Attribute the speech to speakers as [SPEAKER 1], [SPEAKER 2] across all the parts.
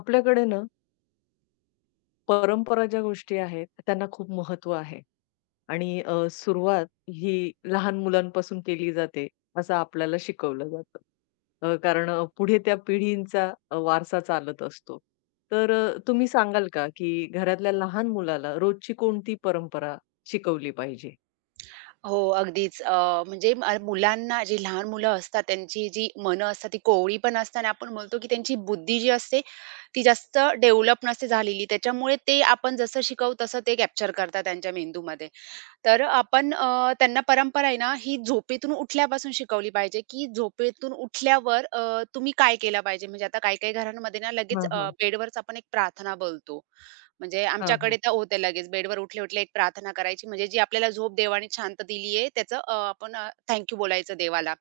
[SPEAKER 1] आपल्याकडे ना, परंपरा ज्या गोष्टी आहेत, त्यांना खूप महत्त्व आहे आणि सुरुवात ही लहान मुलांपासून केली जाते, असं आपल्याला शिकवलं जातं. कारण पुढे त्या पिढींचा वारसा चालत असतो. तर तुम्ही सांगाल का, की घरातल्या लहान मुलाला रोजची कोणती परंपरा शिकवली पाहिजे?
[SPEAKER 2] हो, अगदीच. म्हणजे मुलांना जी लहान मुलं असतात, त्यांची जी मनं असतात, ती कोवळी पण असतात आणि आपण बोलतो, की त्यांची बुद्धी जी असते, ती जास्त डेव्हलप नसते झालेली. त्याच्यामुळे ते आपण जसं शिकवू, तसं ते कॅप्चर करतात त्यांच्या मेंदूमध्ये. तर आपण त्यांना परंपरा आहे ना, ही झोपेतून उठल्यापासून शिकवली पाहिजे, की झोपेतून उठल्यावर तुम्ही काय केलं पाहिजे. म्हणजे आता काही-काही घरांमध्ये ना, लगेच
[SPEAKER 1] हां, हां.
[SPEAKER 2] बेडवरच आपण एक प्रार्थना बोलतो. म्हणजे
[SPEAKER 1] हां,
[SPEAKER 2] आमच्याकडे
[SPEAKER 1] हां.
[SPEAKER 2] तर होतं लगेच बेडवर उठले उठले एक प्रार्थना करायची, म्हणजे जी आपल्याला झोप देवाने शांत दिली आहे त्याचं आपण बोलायचं देवाला.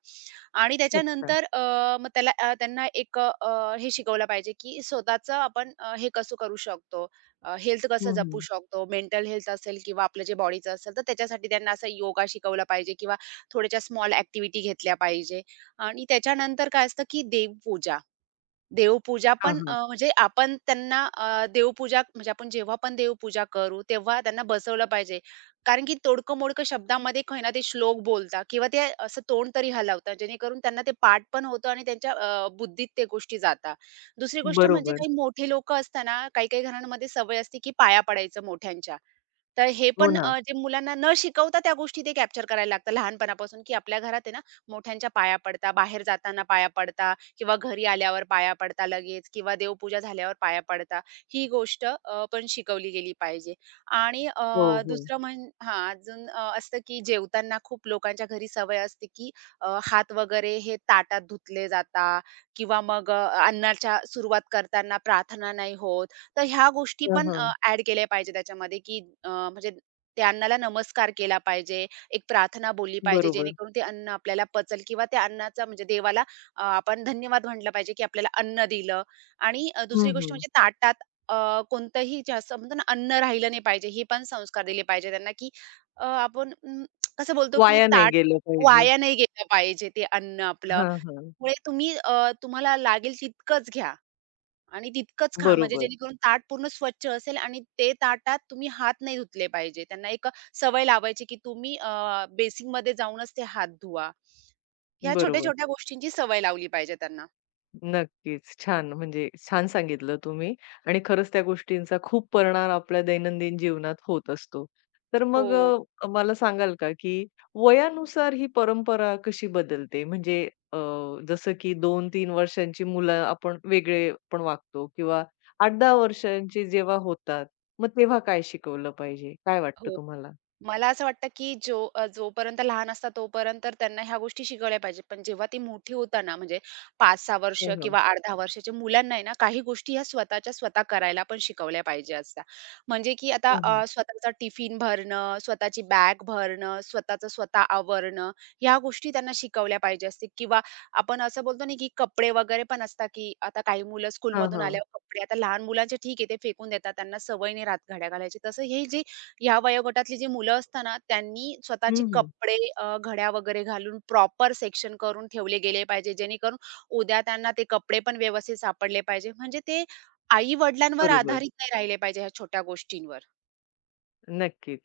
[SPEAKER 2] आणि
[SPEAKER 1] अच्छा.
[SPEAKER 2] त्याच्यानंतर मग त्याला त्यांना एक हे शिकवलं पाहिजे, की स्वतःचं आपण हे कसं करू शकतो, हेल्थ कसं
[SPEAKER 1] हं,
[SPEAKER 2] जपू
[SPEAKER 1] हं.
[SPEAKER 2] शकतो, मेंटल हेल्थ असेल किंवा आपलं जे बॉडीचं असेल, तर त्याच्यासाठी त्यांना असं योगा शिकवला पाहिजे किंवा थोड्याशा स्मॉल ॲक्टिव्हिटी घेतल्या पाहिजे. आणि त्याच्यानंतर काय असतं, की देवपूजा. देवपूजा
[SPEAKER 1] हां,
[SPEAKER 2] पण
[SPEAKER 1] हां.
[SPEAKER 2] म्हणजे आपण त्यांना देवपूजा म्हणजे आपण जेव्हा पण देवपूजा करू, तेव्हा त्यांना बसवलं पाहिजे. कारण की तोडकं-मोडकं शब्दामध्ये काही ना ते श्लोक बोलतात किंवा ते असं तोंड तरी हलवतात, जेणेकरून त्यांना ते पाठ पण होतं आणि त्यांच्या बुद्धीत ते गोष्टी जातात. दुसरी गोष्ट म्हणजे
[SPEAKER 1] बरोबर.
[SPEAKER 2] काही मोठे लोकं असताना, काही-काही घरांमध्ये सवय असते की पाया पडायचं मोठ्यांच्या. तर हे
[SPEAKER 1] हो
[SPEAKER 2] पण
[SPEAKER 1] ना.
[SPEAKER 2] जे मुलांना न शिकवता त्या गोष्टी ते कॅप्चर करायला लागतात लहानपणापासून, की आपल्या घरात आहे ना, मोठ्यांच्या पाया पडता, बाहेर जाताना पाया पडता किंवा घरी आल्यावर पाया पडता लगेच किंवा देवपूजा झाल्यावर पाया पडता. ही गोष्ट पण शिकवली गेली पाहिजे. आणि
[SPEAKER 1] हो, हो.
[SPEAKER 2] दुसरं अजून असतं की जेवताना खूप लोकांच्या घरी सवय असते, की हात वगैरे हे ताटात धुतले जाता किंवा मग अन्नाच्या सुरुवात करताना प्रार्थना नाही होत. तर ह्या गोष्टी
[SPEAKER 1] हं,
[SPEAKER 2] पण
[SPEAKER 1] हं.
[SPEAKER 2] ॲड केल्या पाहिजे त्याच्यामध्ये, की म्हणजे त्या अन्नाला नमस्कार केला पाहिजे, एक प्रार्थना बोलली पाहिजे,
[SPEAKER 1] बरोबर.
[SPEAKER 2] जेणेकरून ते अन्न आपल्याला पचल किंवा त्या अन्नाचा म्हणजे देवाला आपण धन्यवाद म्हटलं पाहिजे, की आपल्याला अन्न दिलं आणि दुसरी
[SPEAKER 1] हं,
[SPEAKER 2] गोष्ट
[SPEAKER 1] हं.
[SPEAKER 2] म्हणजे ताटात कोणतंही जे म्हणतो ना, अन्न राहिलं नाही पाहिजे, हे पण संस्कार दिले पाहिजे त्यांना, की आपण कसं बोलतो, की
[SPEAKER 1] वाया नाही
[SPEAKER 2] ताट
[SPEAKER 1] गेलं पाहिजे.
[SPEAKER 2] वाया नाही गेलं पाहिजे ते अन्न आपलं.
[SPEAKER 1] हां, हां.
[SPEAKER 2] त्यामुळे तुम्ही तुम्हाला लागेल तितकंच घ्या. आणि तितकंच खा म्हणजे
[SPEAKER 1] बरोबर,
[SPEAKER 2] जेणेकरून ताट पूर्ण स्वच्छ असेल आणि ते ताटात तुम्ही हात नाही धुतले पाहिजे. त्यांना एक सवय लावायची, की तुम्ही बेसिनमध्ये जाऊनच ते हात धुवा. ह्या
[SPEAKER 1] बरोबर.
[SPEAKER 2] छोट्या-छोट्या गोष्टींची सवय लावली पाहिजे त्यांना.
[SPEAKER 1] नक्कीच. छान म्हणजे छान सांगितलं तुम्ही आणि खरंच त्या गोष्टींचा खूप परिणाम आपल्या दैनंदिन जीवनात होत असतो. तर मग
[SPEAKER 2] हो,
[SPEAKER 1] मला सांगाल का, की वयानुसार ही परंपरा कशी बदलते? म्हणजे अ, जसं की 2-3 वर्षांची मुलं आपण वेगळे वागतो किंवा 8-10 वर्षांची जेव्हा होतात, मग तेव्हा काय शिकवलं पाहिजे? काय वाटतं
[SPEAKER 2] हो.
[SPEAKER 1] तुम्हाला?
[SPEAKER 2] मला असं वाटतं, की जोपर्यंत लहान असतात तोपर्यंत तर त्यांना ह्या गोष्टी शिकवल्या पाहिजेत. पण जेव्हा ती मोठी होतात ना, म्हणजे 5-6 वर्ष
[SPEAKER 1] हं, हं.
[SPEAKER 2] किंवा अर्ध्या वर्षाच्या मुलांना आहे ना, काही गोष्टी ह्या स्वतःच्या स्वतः करायला पण शिकवल्या पाहिजे असतात. म्हणजे की आता
[SPEAKER 1] हां, हां.
[SPEAKER 2] स्वतःचा टिफिन भरणं, स्वतःची बॅग भरणं, स्वतःचं स्वतः आवरणं, ह्या गोष्टी त्यांना शिकवल्या पाहिजे असतील किंवा आपण असं बोलतो ना, की कपडे वगैरे पण असतात, की आता काही मुलं
[SPEAKER 1] हां,
[SPEAKER 2] स्कूलमधून
[SPEAKER 1] हां.
[SPEAKER 2] आल्यावर कपडे आता लहान मुलांचे ठीक आहे, ते फेकून देतात. त्यांना सवय नाही राहत घड्या घालायची. तसं हे जे ह्या वयोगटातली जी मुलं असतात ना, त्यांनी स्वतःचे
[SPEAKER 1] हं, हं.
[SPEAKER 2] कपडे घड्या वगैरे घालून प्रॉपर सेक्शन करून ठेवले गेले पाहिजे, जेणेकरून उद्या त्यांना ते कपडे पण व्यवस्थित सापडले पाहिजे. म्हणजे ते आई-वडिलांवर
[SPEAKER 1] बरोबर.
[SPEAKER 2] आधारित नाही राहिले पाहिजे ह्या छोट्या गोष्टींवर.
[SPEAKER 1] नक्कीच.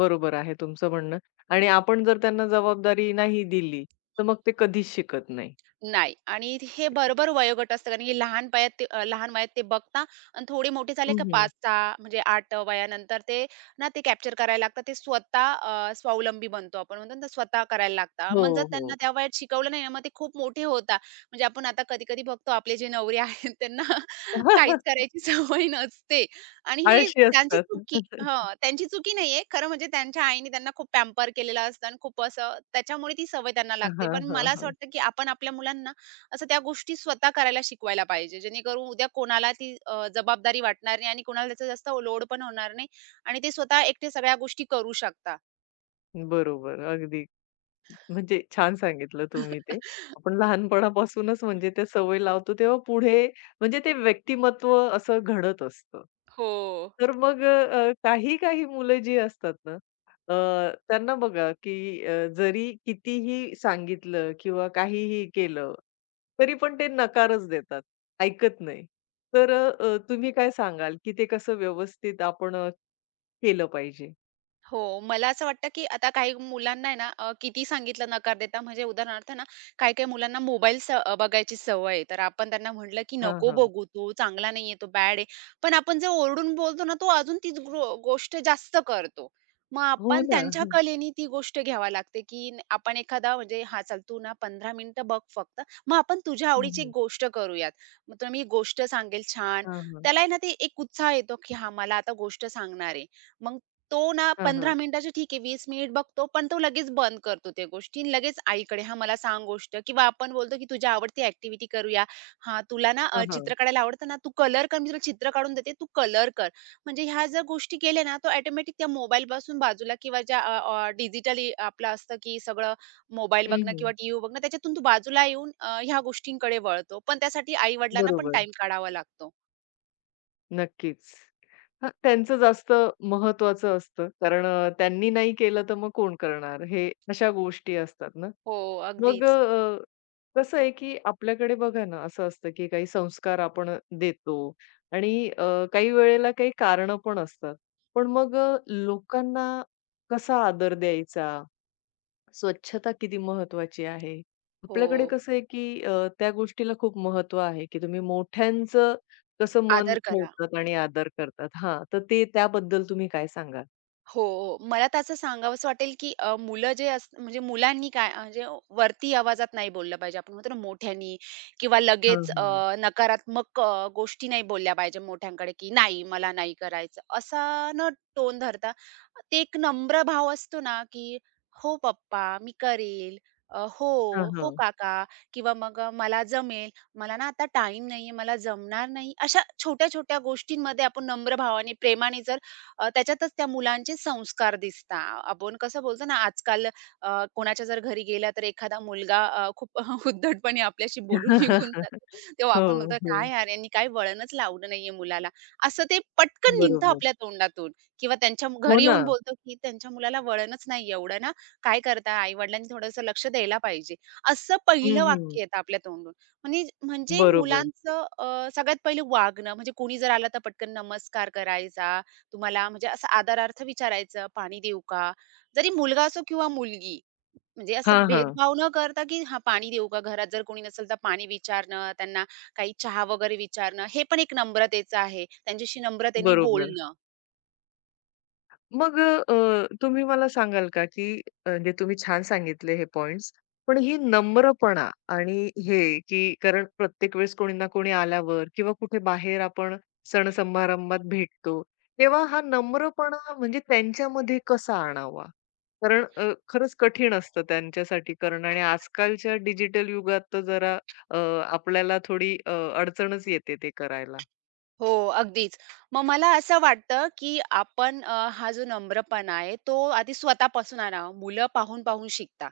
[SPEAKER 1] बरोबर आहे तुमचं म्हणणं आणि आपण जर त्यांना जबाबदारी नाही दिली, तर मग ते कधीच शिकत नाही.
[SPEAKER 2] नाही आणि हे बरोबर वयोगट असतं कारण की लहान वयात ते बघता आणि थोडे मोठे झाले
[SPEAKER 1] हं,
[SPEAKER 2] का
[SPEAKER 1] हं.
[SPEAKER 2] 5-6 म्हणजे 8 वयानंतर ते ते कॅप्चर करायला लागतात. ते स्वावलंबी बनतो आपण म्हणतो ना, ते स्वतः करायला लागतात.
[SPEAKER 1] हो,
[SPEAKER 2] मग त्यांना
[SPEAKER 1] हो.
[SPEAKER 2] त्या वयात शिकवलं नाही ना, मग ते खूप मोठे होतात. म्हणजे आपण आता कधी-कधी बघतो आपले जे नवरे आहेत त्यांना काहीच करायची सवय नसते. आणि हे
[SPEAKER 1] आळशी असतात.
[SPEAKER 2] त्यांची चुकी नाहीये. खरं म्हणजे त्यांच्या आईने त्यांना खूप पॅम्पर केलेलं असतं आणि खूप असं त्याच्यामुळे ती सवय त्यांना
[SPEAKER 1] हां,
[SPEAKER 2] लागते. पण
[SPEAKER 1] हां,
[SPEAKER 2] मला असं
[SPEAKER 1] हां.
[SPEAKER 2] वाटतं, की आपण आपल्या मुलांना असं त्या गोष्टी स्वतः करायला शिकवायला पाहिजे. जेणेकरून उद्या कोणाला ती जबाबदारी वाटणार नाही आणि कोणाला त्याचा जास्त लोड पण होणार नाही आणि ते स्वतः एकटे सगळ्या गोष्टी करू शकता.
[SPEAKER 1] बरोबर. अगदी. म्हणजे छान सांगितलं तुम्ही ते. आपण लहानपणापासूनच म्हणजे त्या सवय लावतो, तेव्हा पुढे म्हणजे ते व्यक्तिमत्व असं घडत असतं.
[SPEAKER 2] हो.
[SPEAKER 1] तर मग काही-काही मुलं जी असतात ना, त्यांना बघा की जरी कितीही सांगितलं किंवा काहीही केलं, तरी पण ते नकारच देतात, ऐकत नाही. तर तुम्ही काय सांगाल की ते कसं व्यवस्थित आपण केलं पाहिजे?
[SPEAKER 2] हो, मला असं वाटतं, की आता काही मुलांना आहे ना, किती सांगितलं नकार देता, म्हणजे उदाहरणार्थ ना, काही-काही मुलांना बघायची सवय आहे. तर आपण त्यांना म्हटलं, की
[SPEAKER 1] हां,
[SPEAKER 2] "नको
[SPEAKER 1] हां.
[SPEAKER 2] बघू तू, चांगला नाहीये तो, बॅड आहे." पण आपण जे ओरडून बोलतो ना, तो अजून ती गोष्ट जास्त करतो. मग
[SPEAKER 1] हो
[SPEAKER 2] आपण
[SPEAKER 1] ना.
[SPEAKER 2] त्यांच्या
[SPEAKER 1] हं.
[SPEAKER 2] कलेनी ती गोष्ट घ्यावी लागते, की आपण एखादा म्हणजे "हां, चल तू ना 15 मिनिटं बघ फक्त, मग आपण तुझ्या
[SPEAKER 1] हं,
[SPEAKER 2] आवडीची एक
[SPEAKER 1] हं.
[SPEAKER 2] गोष्ट करूयात." मग तो मी गोष्ट सांगेल छान.
[SPEAKER 1] हां, हां.
[SPEAKER 2] त्याला आहे ना, ते एक उत्साह येतो, की "हां, मला आता गोष्ट सांगणार आहे." मग तो ना
[SPEAKER 1] हां,
[SPEAKER 2] 15
[SPEAKER 1] हां.
[SPEAKER 2] मिनिटाचे ठीक आहे 20 मिनिट बघतो, पण तो लगेच बंद करतो त्या गोष्टी आणि लगेच आईकडे, "हां, मला सांग गोष्ट" किंवा आपण बोलतो की "तुझ्या आवडती ॲक्टिव्हिटी करूया. हां, तुला ना
[SPEAKER 1] हां, हां.
[SPEAKER 2] चित्र काढायला आवडतं ना, तू कलर कर, मी तुला चित्र काढून देते, तू कलर कर." म्हणजे ह्या जर गोष्टी केल्या ना, तो ऑटोमॅटिक त्या मोबाईलपासून बाजूला किंवा आपलं असतं की सगळं मोबाईल
[SPEAKER 1] हं,
[SPEAKER 2] बघणं
[SPEAKER 1] हं.
[SPEAKER 2] किंवा टीव्ही बघणं, त्याच्यातून तो बाजूला येऊन ह्या गोष्टींकडे वळतो. पण त्यासाठी आई-वडिलांना पण
[SPEAKER 1] बरोबर.
[SPEAKER 2] टाईम काढावा लागतो.
[SPEAKER 1] नक्कीच. हां, त्यांचं जास्त महत्त्वाचं असतं. कारण त्यांनी नाही केलं तर मग कोण करणार? हे अशा गोष्टी असतात ना.
[SPEAKER 2] हो,
[SPEAKER 1] मग
[SPEAKER 2] अगदीच.
[SPEAKER 1] कसं आहे, की आपल्याकडे बघा ना, असं असतं, की काही संस्कार आपण देतो आणि काही वेळेला काही कारणं पण असतात. पण मग लोकांना कसा आदर द्यायचा? स्वच्छता किती महत्वाची आहे.
[SPEAKER 2] हो.
[SPEAKER 1] आपल्याकडे कसं आहे, की त्या गोष्टीला खूप महत्त्व आहे, की तुम्ही मोठ्यांचं कसं मन
[SPEAKER 2] आदर करा.
[SPEAKER 1] ठेवतात आणि आदर करतात. हां, तर ते त्याबद्दल तुम्ही काय सांगाल?
[SPEAKER 2] हो, हो. मला तर असं सांगावसं वाटेल, की मुलं जे अस म्हणजे म्हणजे वरती आवाजात नाही बोललं पाहिजे. आपण म्हणतो ना मोठ्यानी किंवा
[SPEAKER 1] हां,
[SPEAKER 2] लगेच
[SPEAKER 1] हां.
[SPEAKER 2] नकारात्मक गोष्टी नाही बोलल्या पाहिजे मोठ्यांकडे, की "नाही, मला नाही करायचं." असा न टोन धरता ते एक नम्र भाव असतो ना, की "हो पप्पा, मी करेल." "हो,
[SPEAKER 1] हां,
[SPEAKER 2] हो
[SPEAKER 1] हां.
[SPEAKER 2] काका." किंवा मग "मला जमेल. मला ना आता टाईम नाहीये, मला जमणार नाही." अशा छोट्या-छोट्या गोष्टींमध्ये आपण नम्र भावाने, प्रेमाने जर त्याच्यातच त्या मुलांचे संस्कार दिसता. आपण कसं बोलतो ना, आजकाल कोणाच्या जर घरी गेला तर एखादा मुलगा खूप उद्धटपणे आपल्याशी बोलून निघून जातो. तेव्हा
[SPEAKER 1] हो,
[SPEAKER 2] आपण म्हणतो,
[SPEAKER 1] हो.
[SPEAKER 2] "काय यार, यांनी काही वळणच लावलं नाहीये मुलाला." असं ते पटकन निघतं
[SPEAKER 1] बरोबर.
[SPEAKER 2] आपल्या तोंडातून किंवा त्यांच्या
[SPEAKER 1] हो
[SPEAKER 2] घरी
[SPEAKER 1] ना.
[SPEAKER 2] येऊन बोलतो, की "त्यांच्या मुलाला वळणच नाही एवढं ना, काय करता? आई-वडिलांनी थोडंसं लक्ष द्यायला पाहिजे." असं
[SPEAKER 1] हं,
[SPEAKER 2] पहिलं
[SPEAKER 1] हं.
[SPEAKER 2] वाक्य येतं आपल्या तोंडून. म्हणजे म्हणजे
[SPEAKER 1] बरोबर.
[SPEAKER 2] मुलांचं सगळ्यात पहिलं वागणं म्हणजे कोणी जर आलं तर पटकन नमस्कार करायचा तुम्हाला म्हणजे असं आदरार्थ विचारायचं, "पाणी देऊ का?" जरी मुलगा असो किंवा मुलगी, म्हणजे असं
[SPEAKER 1] हां, हां.
[SPEAKER 2] भेदभाव न करता, की "हां, पाणी देऊ का?" घरात जर कोणी नसेल तर पाणी विचारणं, त्यांना काही चहा वगैरे विचारणं, हे पण एक नम्रतेचं आहे. त्यांच्याशी नम्रतेने
[SPEAKER 1] बरोबर.
[SPEAKER 2] बोलणं.
[SPEAKER 1] मग तुम्ही मला सांगाल का, की म्हणजे तुम्ही छान सांगितले हे पॉइंट्स. पण ही नम्रपणा आणि हे, की कारण प्रत्येक वेळेस कोणी ना कोणी आल्यावर किंवा कुठे बाहेर आपण सण-समारंभात भेटतो, तेव्हा हा नम्रपणा म्हणजे त्यांच्यामध्ये कसा आणावा? कारण खरंच कठीण असतं त्यांच्यासाठी करणं आणि आजकालच्या डिजिटल युगात तर जरा अ, आपल्याला थोडी अडचणच येते ते करायला.
[SPEAKER 2] हो, अगदीच. मग मला असं वाटतं, की आपण हा जो नम्रपणा आहे, तो आधी स्वतःपासून आणावा. मुलं पाहून-पाहून शिकतात.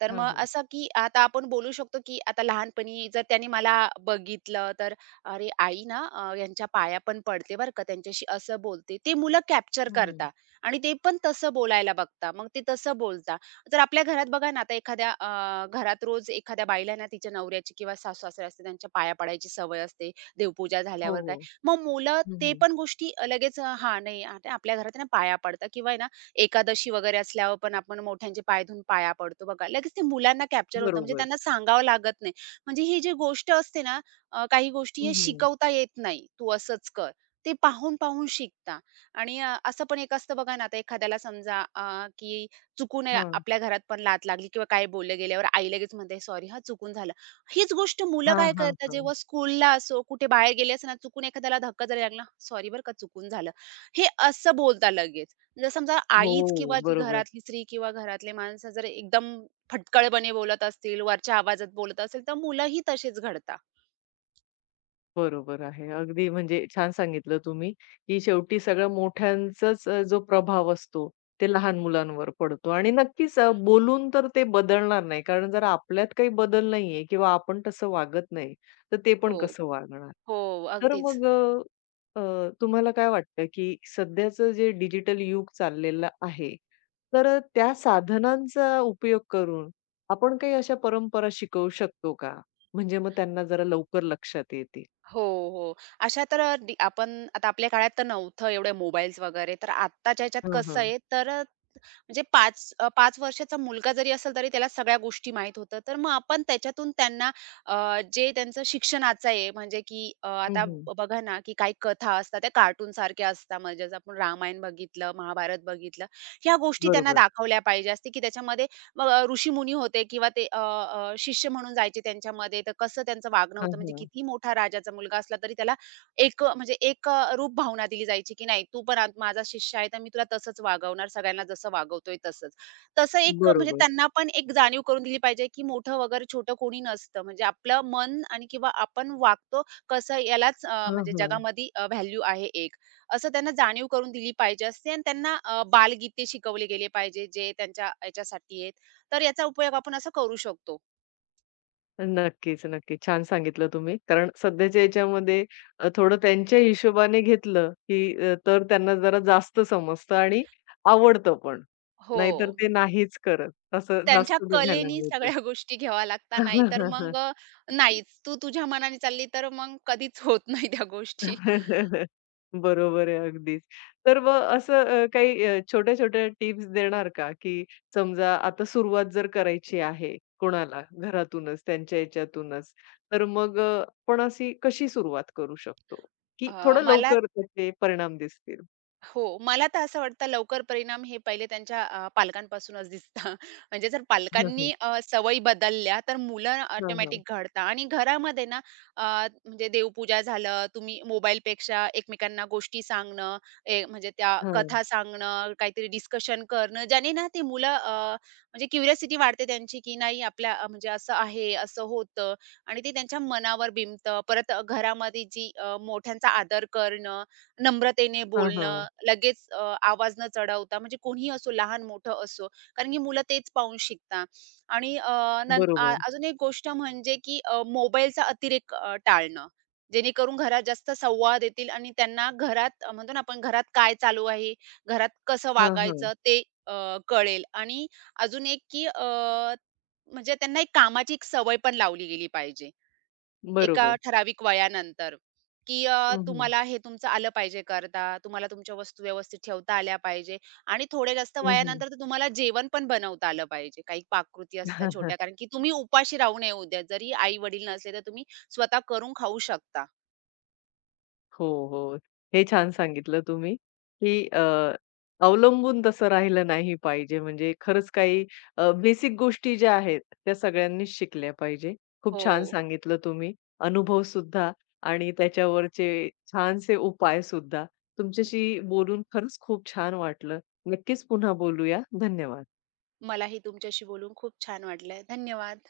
[SPEAKER 2] तर
[SPEAKER 1] हां,
[SPEAKER 2] मग
[SPEAKER 1] हां.
[SPEAKER 2] असं, की आता आपण बोलू शकतो, की आता लहानपणी जर त्याने मला बघितलं, तर "अरे, आई ना यांच्या पाया पण पडते बरं का, त्यांच्याशी असं बोलते." ते मुलं कॅप्चर
[SPEAKER 1] हं,
[SPEAKER 2] करतात आणि ते पण तसं बोलायला बघतात. मग ते तसं बोलतात. जर आपल्या घरात बघा ना, आता एखाद्या घरात रोज एखाद्या बाईला ना तिच्या नवऱ्याची किंवा सासू-सासरे असते, त्यांच्या पाया पडायची सवय असते. देवपूजा
[SPEAKER 1] हो,
[SPEAKER 2] झाल्यावर
[SPEAKER 1] हो.
[SPEAKER 2] मग मुलं ते
[SPEAKER 1] हं,
[SPEAKER 2] पण गोष्टी लगेच हां, नाही आता आपल्या घरात आहे ना पाया पडतात किंवा आहे ना एकादशी वगैरे असल्यावर पण आपण मोठ्यांचे पाय धुवून पाया पडतो बघा. लगेच ते मुलांना कॅप्चर होतं म्हणजे
[SPEAKER 1] बरोबर.
[SPEAKER 2] त्यांना सांगावं लागत नाही. म्हणजे ही जी गोष्ट असते ना काही गोष्टी
[SPEAKER 1] हं,
[SPEAKER 2] हे
[SPEAKER 1] हं.
[SPEAKER 2] शिकवता येत नाही. तू असंच कर. ते पाहून-पाहून शिकता आणि असं पण एक असतं बघा ना आता एखाद्याला समजा की चुकून आपल्या घरात पण लात लागली किंवा काय बोललं गेल्यावर आई लगेच म्हणते, "सॉरी हां, चुकून झालं." हीच गोष्ट मुलं
[SPEAKER 1] हां,
[SPEAKER 2] काय
[SPEAKER 1] हां,
[SPEAKER 2] करतात
[SPEAKER 1] हां.
[SPEAKER 2] जेव्हा स्कूलला असो, कुठे बाहेर गेले असताना चुकून एखाद्याला धक्का जरी लागला, "सॉरी बरं का चुकून झालं." हे असं बोलतात लगेच. जर समजा आईच
[SPEAKER 1] हो,
[SPEAKER 2] किंवा जी
[SPEAKER 1] बरोबर.
[SPEAKER 2] घरातली स्त्री किंवा घरातले माणसं जर एकदम फटकळपणे बोलत असतील, वरच्या आवाजात बोलत असेल, तर मुलंही तसेच घडतात.
[SPEAKER 1] बरोबर आहे. अगदी म्हणजे छान सांगितलं तुम्ही, की शेवटी सगळं मोठ्यांचाच जो प्रभाव असतो, ते लहान मुलांवर पडतो आणि नक्कीच बोलून तर ते बदलणार नाही. कारण जर आपल्यात काही बदल नाहीये किंवा आपण तसं वागत नाही, तर ते पण
[SPEAKER 2] हो.
[SPEAKER 1] कसं वागणार?
[SPEAKER 2] हो,
[SPEAKER 1] तर
[SPEAKER 2] अगदीच.
[SPEAKER 1] मग अ, अ, तुम्हाला काय वाटतं, की सध्याचं जे डिजिटल युग चाललेलं आहे, तर त्या साधनांचा उपयोग करून आपण काही अशा परंपरा शिकवू शकतो का? म्हणजे मग त्यांना जरा लवकर लक्षात येतील?
[SPEAKER 2] हो, हो. अशा तर अ, आपण आता आपल्या काळात तर नव्हतं एवढे मोबाईल्स वगैरे, तर आत्ताच्या ह्याच्यात
[SPEAKER 1] हां,
[SPEAKER 2] कसं
[SPEAKER 1] हां.
[SPEAKER 2] आहे तर म्हणजे 5 वर्षाचा मुलगा जरी असेल तरी त्याला सगळ्या गोष्टी माहीत होतं. तर मग आपण त्याच्यातून त्यांना जे त्यांचं शिक्षणाचं आहे म्हणजे की
[SPEAKER 1] हं,
[SPEAKER 2] आता
[SPEAKER 1] हं.
[SPEAKER 2] बघा ना, की काही कथा असतात त्या कार्टूनसारख्या असतात. म्हणजे जसं आपण रामायण बघितलं, महाभारत बघितलं. ह्या गोष्टी त्यांना
[SPEAKER 1] बरोबर.
[SPEAKER 2] दाखवल्या पाहिजे असते, की त्याच्यामध्ये मग ऋषीमुनी होते किंवा ते अ, अ, शिष्य म्हणून जायचे त्यांच्यामध्ये. तर कसं त्यांचं वागणं
[SPEAKER 1] हां,
[SPEAKER 2] होतं म्हणजे
[SPEAKER 1] हां.
[SPEAKER 2] कितीही मोठा राजाचा मुलगा असला तरी त्याला एक रूप भावना दिली जायची, की नाही तू पण आज माझा शिष्य आहे, तर मी तुला तसंच वागवणार, सगळ्यांना जसं वागवतोय तसंच. तसं एक म्हणजे
[SPEAKER 1] बरोबर.
[SPEAKER 2] त्यांना पण एक जाणीव करून दिली पाहिजे, की मोठं वगैरे छोटं कोणी नसतं. म्हणजे आपलं मन आणि किंवा आपण वागतो कसं यालाच
[SPEAKER 1] हां,
[SPEAKER 2] म्हणजे
[SPEAKER 1] हां.
[SPEAKER 2] जगामध्ये व्हॅल्यू आहे एक. असं त्यांना जाणीव करून दिली पाहिजे असते आणि त्यांना बालगीते शिकवले गेले पाहिजे, जे त्यांच्या याच्यासाठी आहेत. तर याचा उपयोग आपण असं करू शकतो.
[SPEAKER 1] नक्कीच, नक्कीच. छान सांगितलं तुम्ही. कारण सध्याच्या याच्यामध्ये थोडं त्यांच्या हिशोबाने घेतलं, की तर त्यांना जरा जास्त समजतं आणि आवडतं पण.
[SPEAKER 2] हो.
[SPEAKER 1] नाहीतर ते नाहीच करत. असं
[SPEAKER 2] त्यांच्या
[SPEAKER 1] जास्त बघायला
[SPEAKER 2] कलेनी
[SPEAKER 1] मिळतं.
[SPEAKER 2] सगळ्या गोष्टी घ्याव्या लागतात. नाहीच. तू तुझ्या मनाने चालली तर मग कधीच होत नाही त्या गोष्टी.
[SPEAKER 1] बरोबर आहे अगदीच. तर मग असं काही छोट्या-छोट्या टिप्स देणार का, की समजा आता सुरुवात जर करायची आहे कोणाला घरातूनच, त्यांच्या ह्याच्यातूनच, तर मग आपण अशी कशी सुरुवात करू शकतो, की
[SPEAKER 2] अ,
[SPEAKER 1] थोडं
[SPEAKER 2] मला
[SPEAKER 1] लवकर त्याचे परिणाम दिसतील?
[SPEAKER 2] हो, मला तर असं वाटतं लवकर परिणाम हे पहिले त्यांच्या पालकांपासूनच दिसतं. म्हणजे जर
[SPEAKER 1] हं, हं.
[SPEAKER 2] पालकांनी सवयी बदलल्या तर मुलं
[SPEAKER 1] हां,
[SPEAKER 2] ऑटोमॅटिक
[SPEAKER 1] हां.
[SPEAKER 2] घडतात आणि घरामध्ये ना अ, म्हणजे देवपूजा झालं, तुम्ही मोबाईल पेक्षा एकमेकांना गोष्टी सांगणं, म्हणजे त्या
[SPEAKER 1] हां.
[SPEAKER 2] कथा सांगणं, काहीतरी डिस्कशन करणं, ज्याने ना ते मुलं म्हणजे क्युरिओसिटी वाढते त्यांची, की नाही आपल्या म्हणजे असं आहे, असं होतं आणि ते त्यांच्या मनावर बिंबतं. परत घरामध्ये जी मोठ्यांचा आदर करणं नम्रतेने बोलणं, लगेच आवाज न चढवता म्हणजे कोणीही असो, लहान-मोठं असो. कारण की मुलं तेच पाहून शिकता, आणि
[SPEAKER 1] बरोबर.
[SPEAKER 2] अजून एक गोष्ट म्हणजे की मोबाईलचा अतिरेक टाळणं. जेणेकरून घरात जास्त संवाद येतील आणि त्यांना घरात म्हणतो ना आपण घरात काय चालू आहे, घरात कसं
[SPEAKER 1] हां, हां.
[SPEAKER 2] वागायचं ते अ, कळेल आणि अजून एक की म्हणजे त्यांना एक कामाची एक सवय पण लावली गेली पाहिजे. एका
[SPEAKER 1] बरोबर.
[SPEAKER 2] ठराविक वयानंतर, की
[SPEAKER 1] हं, हं.
[SPEAKER 2] तुम्हाला हे तुमचं आलं पाहिजे करता. तुम्हाला तुमच्या वस्तू व्यवस्थित ठेवता आल्या पाहिजे आणि थोडे जास्त
[SPEAKER 1] हं, हं.
[SPEAKER 2] वयानंतर तर तुम्हाला जेवण पण बनवता आलं पाहिजे. काही पाककृती असतात छोट्या, कारण की तुम्ही उपाशी राहू नये उद्या. जरी आई-वडील नसले, तर तुम्ही स्वतः करून खाऊ शकता.
[SPEAKER 1] हो, हो. हे छान सांगितलं तुम्ही, की अवलंबून तसं राहिलं नाही पाहिजे. म्हणजे खरंच काही बेसिक गोष्टी ज्या आहेत, त्या सगळ्यांनीच शिकल्या पाहिजे. खूप
[SPEAKER 2] हो.
[SPEAKER 1] छान सांगितलं तुम्ही. अनुभवसुद्धा आणि त्याच्यावरचे छानसे उपायसुद्धा. तुमच्याशी बोलून खरंच खूप छान वाटलं. नक्कीच पुन्हा बोलूया. धन्यवाद.
[SPEAKER 2] मलाही तुमच्याशी बोलून खूप छान वाटलं. धन्यवाद.